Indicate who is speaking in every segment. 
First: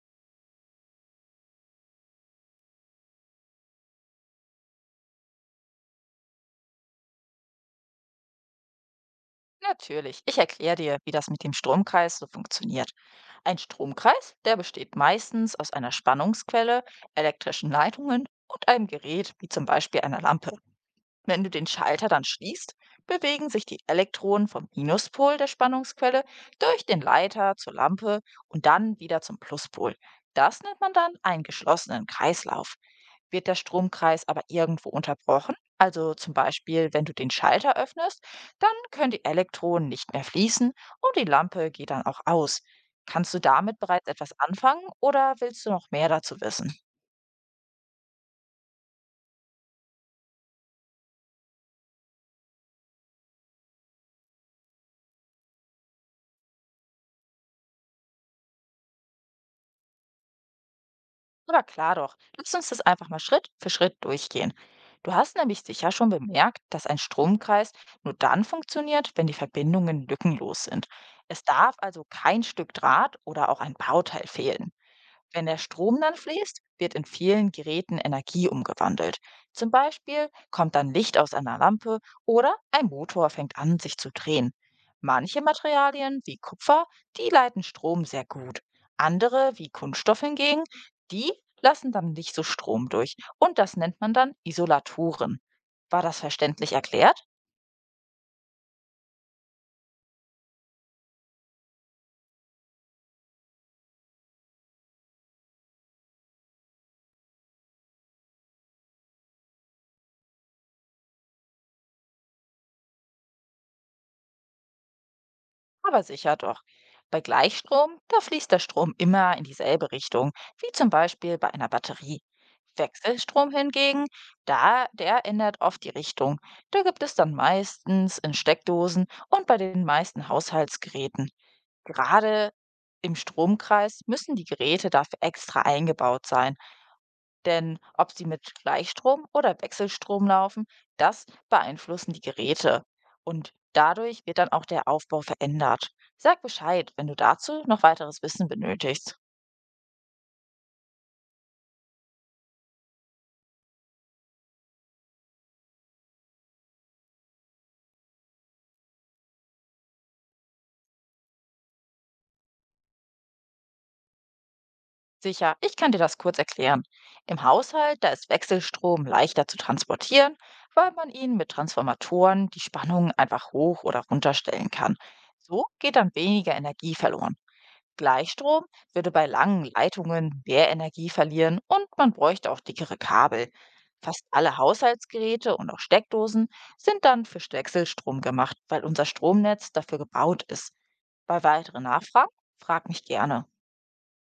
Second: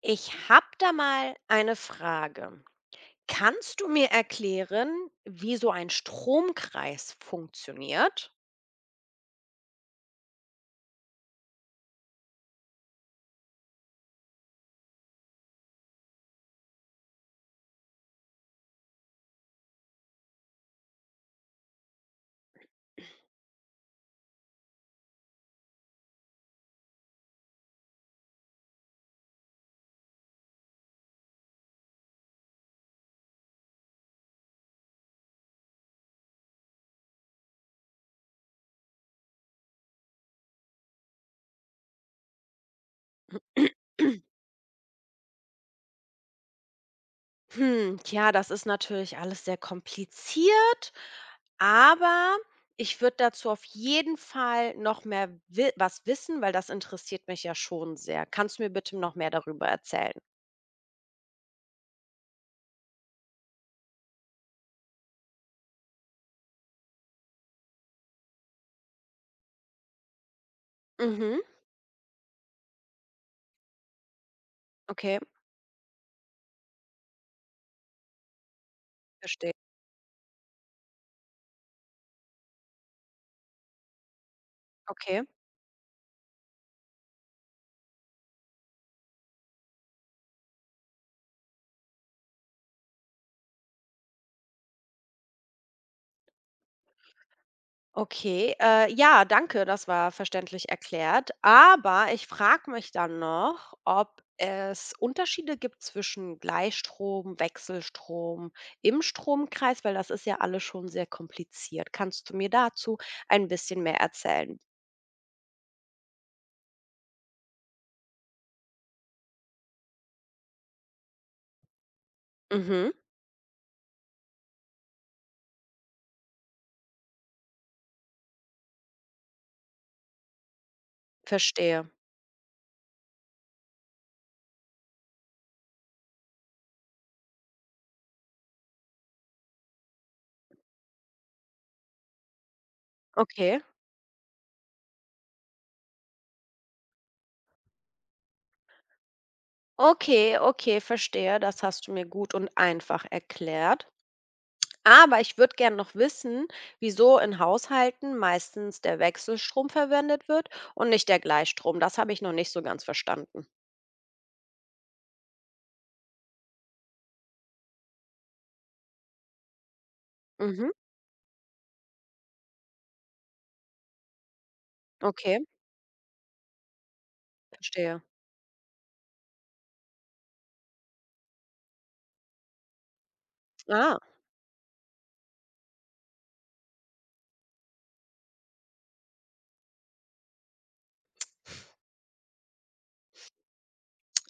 Speaker 1: Ich habe da mal eine Frage. Kannst du mir erklären, wie so ein Stromkreis funktioniert?
Speaker 2: Natürlich, ich erkläre dir, wie das mit dem Stromkreis so funktioniert. Ein Stromkreis, der besteht meistens aus einer Spannungsquelle, elektrischen Leitungen und einem Gerät, wie zum Beispiel einer Lampe. Wenn du den Schalter dann schließt, bewegen sich die Elektronen vom Minuspol der Spannungsquelle durch den Leiter zur Lampe und dann wieder zum Pluspol. Das nennt man dann einen geschlossenen Kreislauf. Wird der Stromkreis aber irgendwo unterbrochen, also zum Beispiel wenn du den Schalter öffnest, dann können die Elektronen nicht mehr fließen und die Lampe geht dann auch aus. Kannst du damit bereits etwas anfangen oder willst du noch mehr dazu wissen?
Speaker 1: Hm, tja, das ist natürlich alles sehr kompliziert, aber ich würde dazu auf jeden Fall noch mehr wi was wissen, weil das interessiert mich ja schon sehr. Kannst du mir bitte noch mehr darüber erzählen?
Speaker 2: Aber klar doch, lass uns das einfach mal Schritt für Schritt durchgehen. Du hast nämlich sicher schon bemerkt, dass ein Stromkreis nur dann funktioniert, wenn die Verbindungen lückenlos sind.
Speaker 1: Mhm,
Speaker 2: Es darf also kein Stück Draht oder auch ein Bauteil fehlen.
Speaker 1: okay,
Speaker 2: Wenn der Strom dann fließt, wird in vielen Geräten Energie umgewandelt.
Speaker 1: verstehe.
Speaker 2: Zum Beispiel kommt dann Licht aus einer Lampe oder ein Motor fängt an, sich zu drehen.
Speaker 1: Okay.
Speaker 2: Manche Materialien wie Kupfer, die leiten Strom sehr gut. Andere wie Kunststoff hingegen, die lassen dann nicht so Strom durch. Und das nennt man dann Isolatoren. War das verständlich erklärt?
Speaker 1: Okay, ja, danke, das war verständlich erklärt. Aber ich frage mich dann noch, ob es Unterschiede gibt zwischen Gleichstrom, Wechselstrom im Stromkreis, weil das ist ja alles schon sehr kompliziert. Kannst du mir dazu ein bisschen mehr erzählen?
Speaker 2: Aber sicher doch. Bei Gleichstrom, da fließt der Strom immer in dieselbe Richtung, wie zum Beispiel bei einer Batterie.
Speaker 1: Mhm,
Speaker 2: Wechselstrom hingegen, da der ändert oft die Richtung. Da gibt es dann meistens in Steckdosen und bei den meisten Haushaltsgeräten.
Speaker 1: verstehe.
Speaker 2: Gerade im Stromkreis müssen die Geräte dafür extra eingebaut sein. Denn ob sie mit Gleichstrom oder Wechselstrom laufen, das beeinflussen die Geräte. Und
Speaker 1: Okay.
Speaker 2: dadurch wird dann auch der Aufbau verändert. Sag Bescheid, wenn du dazu noch weiteres Wissen benötigst.
Speaker 1: Okay, okay, verstehe. Das hast du mir gut und einfach erklärt. Aber ich würde gern noch wissen, wieso in Haushalten meistens der Wechselstrom verwendet wird und nicht der Gleichstrom. Das habe ich noch nicht so ganz verstanden.
Speaker 2: Sicher, ich kann dir das kurz erklären. Im Haushalt, da ist Wechselstrom leichter zu transportieren,
Speaker 1: Mhm.
Speaker 2: weil man ihn mit Transformatoren die Spannung einfach hoch oder runter stellen kann.
Speaker 1: Okay,
Speaker 2: So geht dann weniger Energie verloren.
Speaker 1: verstehe.
Speaker 2: Gleichstrom würde bei langen Leitungen mehr Energie verlieren und man bräuchte auch dickere Kabel.
Speaker 1: Ah.
Speaker 2: Fast alle Haushaltsgeräte und auch Steckdosen sind dann für Wechselstrom gemacht, weil unser Stromnetz dafür gebaut ist. Bei weiteren Nachfragen frag mich gerne.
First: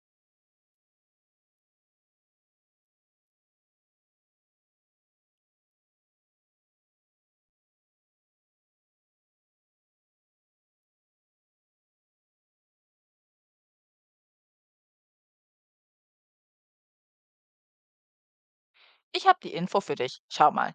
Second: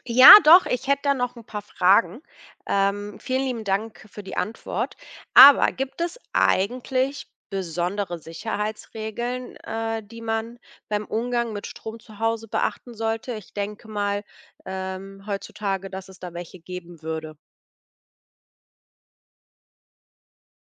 Speaker 1: Ja, doch, ich hätte da noch ein paar Fragen. Vielen lieben Dank für die Antwort. Aber gibt es eigentlich besondere Sicherheitsregeln, die man beim Umgang mit Strom zu Hause beachten sollte? Ich denke mal, heutzutage, dass es da welche geben würde.
Speaker 2: Ich habe die Info für dich. Schau mal.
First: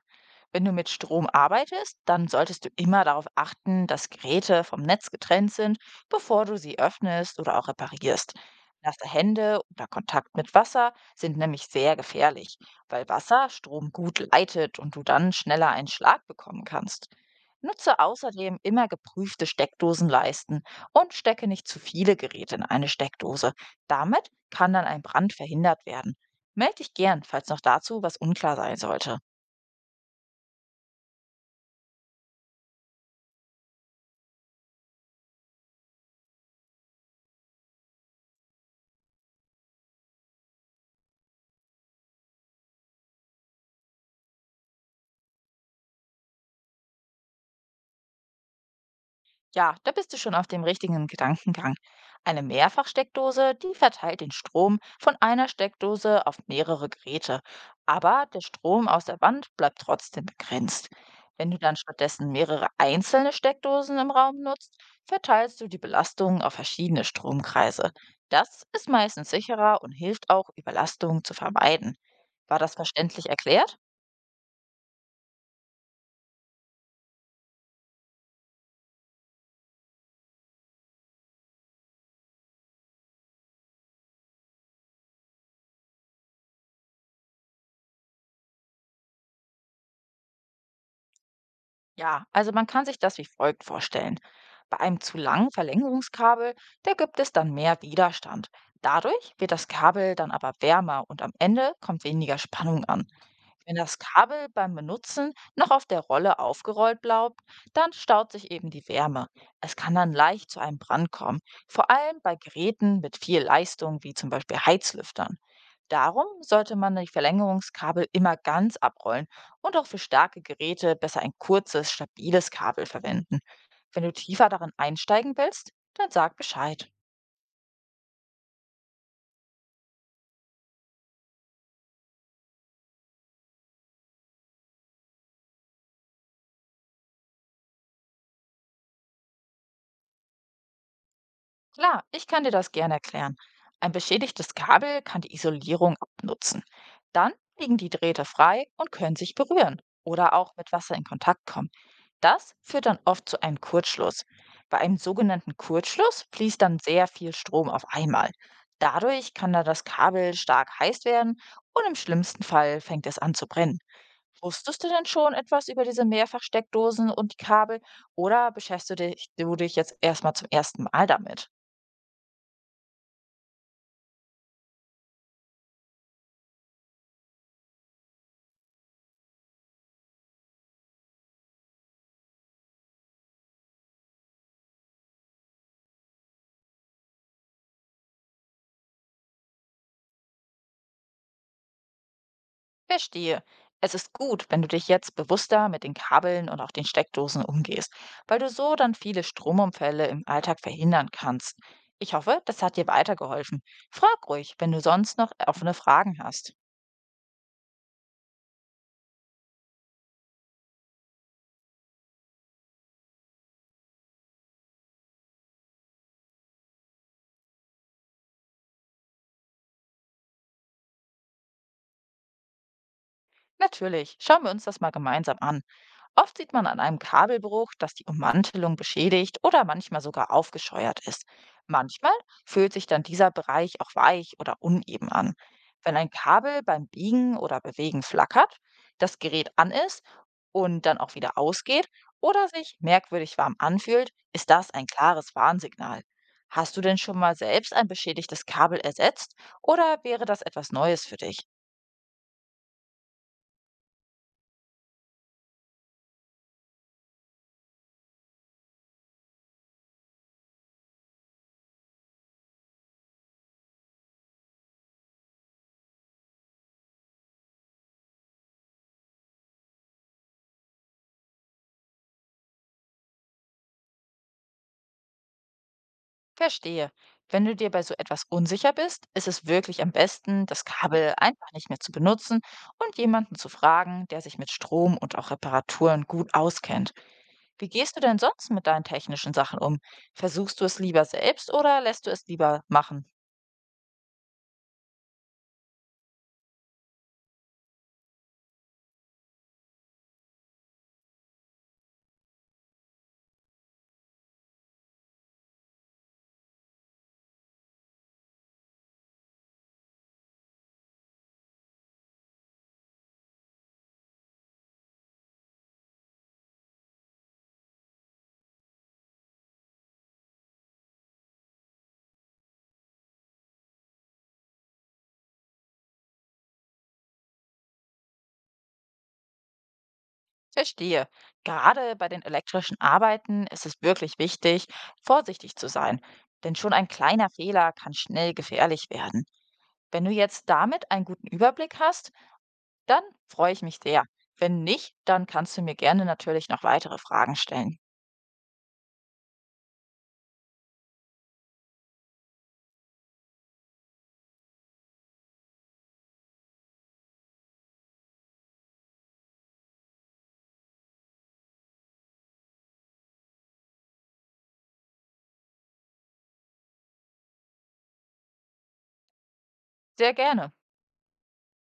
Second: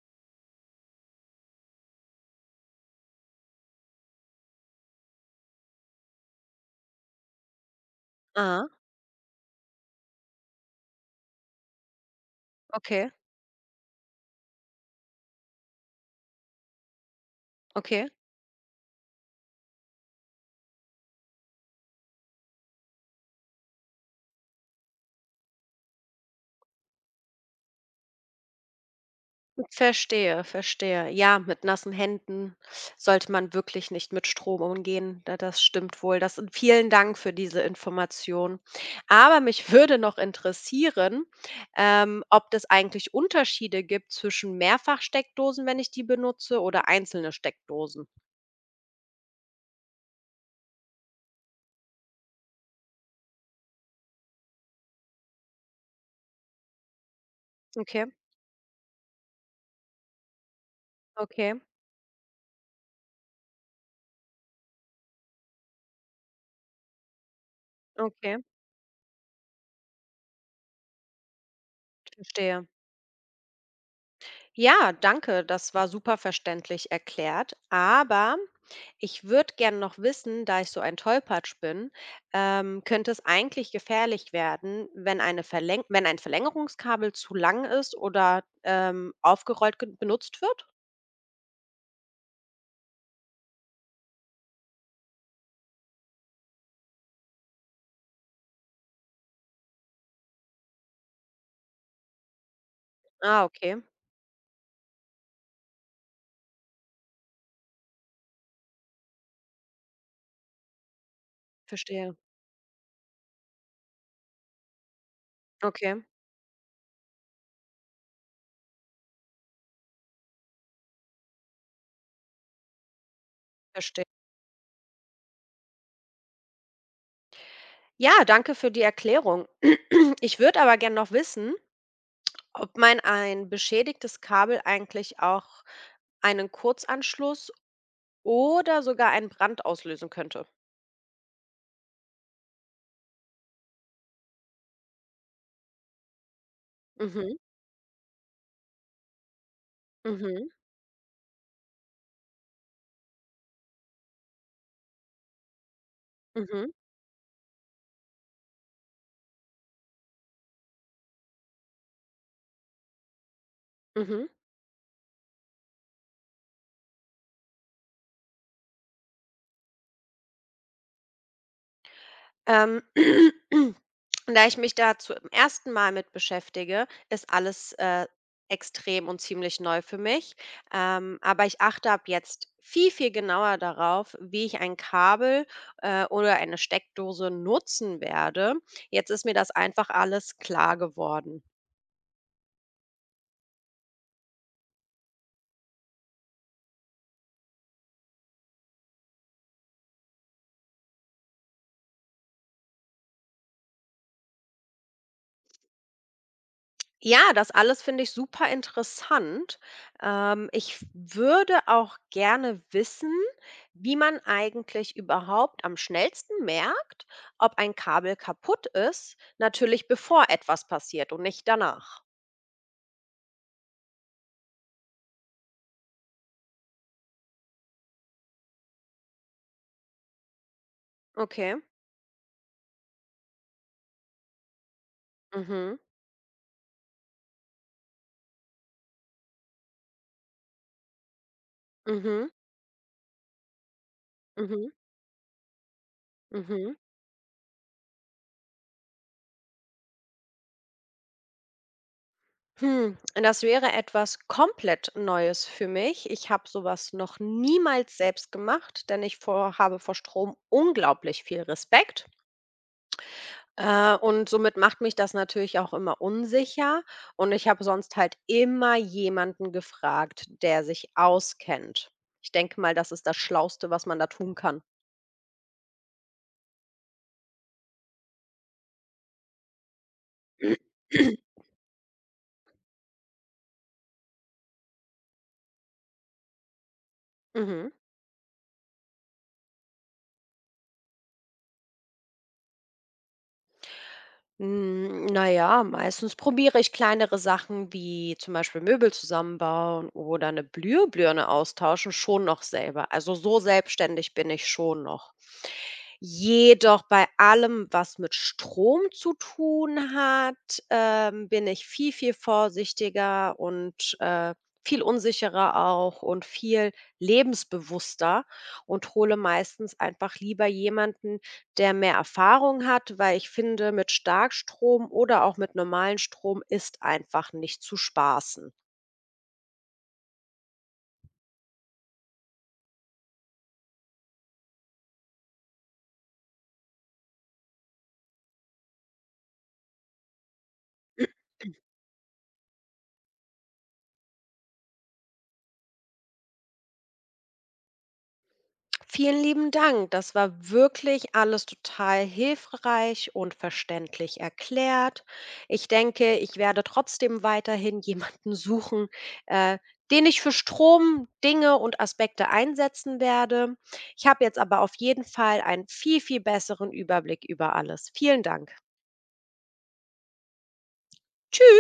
Speaker 2: Wenn du mit Strom arbeitest, dann solltest du immer darauf achten, dass Geräte vom Netz getrennt sind, bevor du sie öffnest oder auch reparierst.
Speaker 1: Ah,
Speaker 2: Nasse Hände oder Kontakt mit Wasser sind nämlich sehr gefährlich, weil
Speaker 1: okay.
Speaker 2: Wasser Strom gut leitet und du dann schneller einen Schlag bekommen kannst. Nutze
Speaker 1: Okay,
Speaker 2: außerdem immer geprüfte Steckdosenleisten und stecke nicht zu viele Geräte in eine Steckdose. Damit kann dann ein Brand verhindert werden. Meld dich gern, falls noch dazu was unklar sein sollte.
Speaker 1: verstehe, verstehe. Ja, mit nassen Händen sollte man wirklich nicht mit Strom umgehen. Das stimmt wohl. Das, vielen Dank für diese Information. Aber mich würde noch interessieren, ob es eigentlich Unterschiede gibt zwischen Mehrfachsteckdosen, wenn ich die benutze, oder einzelne Steckdosen.
Speaker 2: Ja, da bist du schon auf dem richtigen Gedankengang. Eine Mehrfachsteckdose, die verteilt den Strom von einer Steckdose auf mehrere Geräte,
Speaker 1: Okay,
Speaker 2: aber der Strom aus der Wand bleibt trotzdem begrenzt. Wenn
Speaker 1: okay,
Speaker 2: du dann stattdessen mehrere einzelne Steckdosen im Raum nutzt, verteilst du die Belastung auf verschiedene Stromkreise.
Speaker 1: okay,
Speaker 2: Das ist meistens sicherer und hilft auch, Überlastungen zu vermeiden. War
Speaker 1: verstehe.
Speaker 2: das verständlich erklärt?
Speaker 1: Ja, danke, das war super verständlich erklärt. Aber ich würde gerne noch wissen, da ich so ein Tollpatsch bin, könnte es eigentlich gefährlich werden, wenn, eine Verläng wenn ein Verlängerungskabel zu lang ist oder aufgerollt benutzt wird?
Speaker 2: Ja, also man kann sich das wie folgt vorstellen. Bei einem zu langen Verlängerungskabel, da gibt es dann mehr Widerstand. Dadurch wird das Kabel dann aber wärmer und am Ende kommt weniger Spannung an.
Speaker 1: Ah,
Speaker 2: Wenn
Speaker 1: okay,
Speaker 2: das Kabel beim Benutzen noch auf der Rolle aufgerollt bleibt, dann staut sich eben die Wärme. Es kann dann leicht zu einem Brand kommen, vor
Speaker 1: verstehe.
Speaker 2: allem bei Geräten mit viel Leistung, wie zum Beispiel Heizlüftern.
Speaker 1: Okay,
Speaker 2: Darum sollte man die Verlängerungskabel immer ganz abrollen und auch für starke Geräte besser ein kurzes, stabiles Kabel verwenden. Wenn
Speaker 1: verstehe.
Speaker 2: du tiefer darin einsteigen willst, dann sag Bescheid.
Speaker 1: Ja, danke für die Erklärung. Ich würde aber gerne noch wissen, ob man ein beschädigtes Kabel eigentlich auch einen Kurzanschluss oder sogar einen Brand auslösen könnte.
Speaker 2: Klar, ich kann dir das gerne erklären. Ein beschädigtes Kabel kann die Isolierung abnutzen. Dann
Speaker 1: Mhm,
Speaker 2: liegen die Drähte frei und können sich berühren oder
Speaker 1: mhm,
Speaker 2: auch mit Wasser in Kontakt kommen. Das führt dann oft zu einem Kurzschluss. Bei einem sogenannten Kurzschluss fließt
Speaker 1: mhm,
Speaker 2: dann sehr viel Strom auf einmal. Dadurch kann dann das Kabel stark heiß werden und im schlimmsten Fall fängt es an zu brennen.
Speaker 1: mhm.
Speaker 2: Wusstest du denn schon etwas über diese Mehrfachsteckdosen und die Kabel oder beschäftigst du dich jetzt erstmal zum ersten Mal damit?
Speaker 1: Ähm, da ich mich dazu im ersten Mal mit beschäftige, ist alles, extrem und ziemlich neu für mich. Aber ich achte ab jetzt viel, viel genauer darauf, wie ich ein Kabel, oder eine Steckdose nutzen werde. Jetzt ist mir das einfach alles klar geworden.
Speaker 2: Verstehe. Es ist gut, wenn du dich jetzt bewusster mit den Kabeln und auch den Steckdosen umgehst, weil du so dann viele Stromunfälle im Alltag verhindern kannst. Ich hoffe, das hat dir weitergeholfen. Frag ruhig, wenn du sonst noch offene Fragen hast.
Speaker 1: Ja, das alles finde ich super interessant. Ich würde auch gerne wissen, wie man eigentlich überhaupt am schnellsten merkt, ob ein Kabel kaputt ist, natürlich bevor etwas passiert und nicht danach.
Speaker 2: Natürlich, schauen wir uns das mal gemeinsam an. Oft sieht man an einem Kabelbruch, dass die Ummantelung beschädigt oder manchmal sogar aufgescheuert ist.
Speaker 1: Okay.
Speaker 2: Manchmal fühlt sich dann dieser Bereich auch weich oder uneben an.
Speaker 1: Mhm.
Speaker 2: Wenn ein Kabel beim Biegen oder Bewegen flackert, das Gerät an ist und dann auch wieder ausgeht
Speaker 1: Mhm.
Speaker 2: oder sich merkwürdig warm anfühlt, ist
Speaker 1: Mhm.
Speaker 2: das ein klares Warnsignal.
Speaker 1: Mhm.
Speaker 2: Hast du denn schon mal selbst ein beschädigtes Kabel ersetzt oder wäre das etwas Neues für dich?
Speaker 1: Hm, das wäre etwas komplett Neues für mich. Ich habe sowas noch niemals selbst gemacht, denn habe vor Strom unglaublich viel Respekt. Und somit macht mich das natürlich auch immer unsicher und ich habe sonst halt immer jemanden gefragt, der sich auskennt. Ich denke mal, das ist das Schlauste, was man da tun kann.
Speaker 2: Verstehe. Wenn du dir bei so etwas unsicher bist, ist es wirklich am besten, das Kabel einfach nicht mehr zu benutzen und jemanden zu fragen, der sich mit Strom und auch Reparaturen gut auskennt. Wie
Speaker 1: Mhm.
Speaker 2: gehst du denn sonst mit deinen technischen Sachen um? Versuchst du es lieber selbst oder lässt du es lieber machen?
Speaker 1: Hm, na ja, meistens probiere ich kleinere Sachen wie zum Beispiel Möbel zusammenbauen oder eine Blühbirne austauschen schon noch selber. Also, so selbstständig bin ich schon noch. Jedoch bei allem, was mit Strom zu tun hat, bin ich viel, viel vorsichtiger und, viel unsicherer auch und viel lebensbewusster und hole meistens einfach lieber jemanden, der mehr Erfahrung hat, weil ich finde, mit Starkstrom oder auch mit normalem Strom ist einfach nicht zu spaßen.
Speaker 2: Verstehe. Gerade bei den elektrischen Arbeiten ist es wirklich wichtig, vorsichtig zu sein, denn schon ein kleiner Fehler kann schnell gefährlich werden. Wenn du jetzt damit einen guten Überblick hast, dann freue ich mich sehr. Wenn nicht, dann kannst du mir gerne natürlich noch weitere Fragen stellen.
Speaker 1: Vielen lieben Dank. Das war wirklich alles total hilfreich und verständlich erklärt. Ich denke, ich werde trotzdem weiterhin jemanden suchen, äh, den ich für Strom, Dinge und Aspekte einsetzen werde. Ich habe jetzt aber auf jeden Fall einen viel, viel besseren Überblick über alles. Vielen Dank.
Speaker 2: Sehr gerne.
Speaker 1: Tschüss.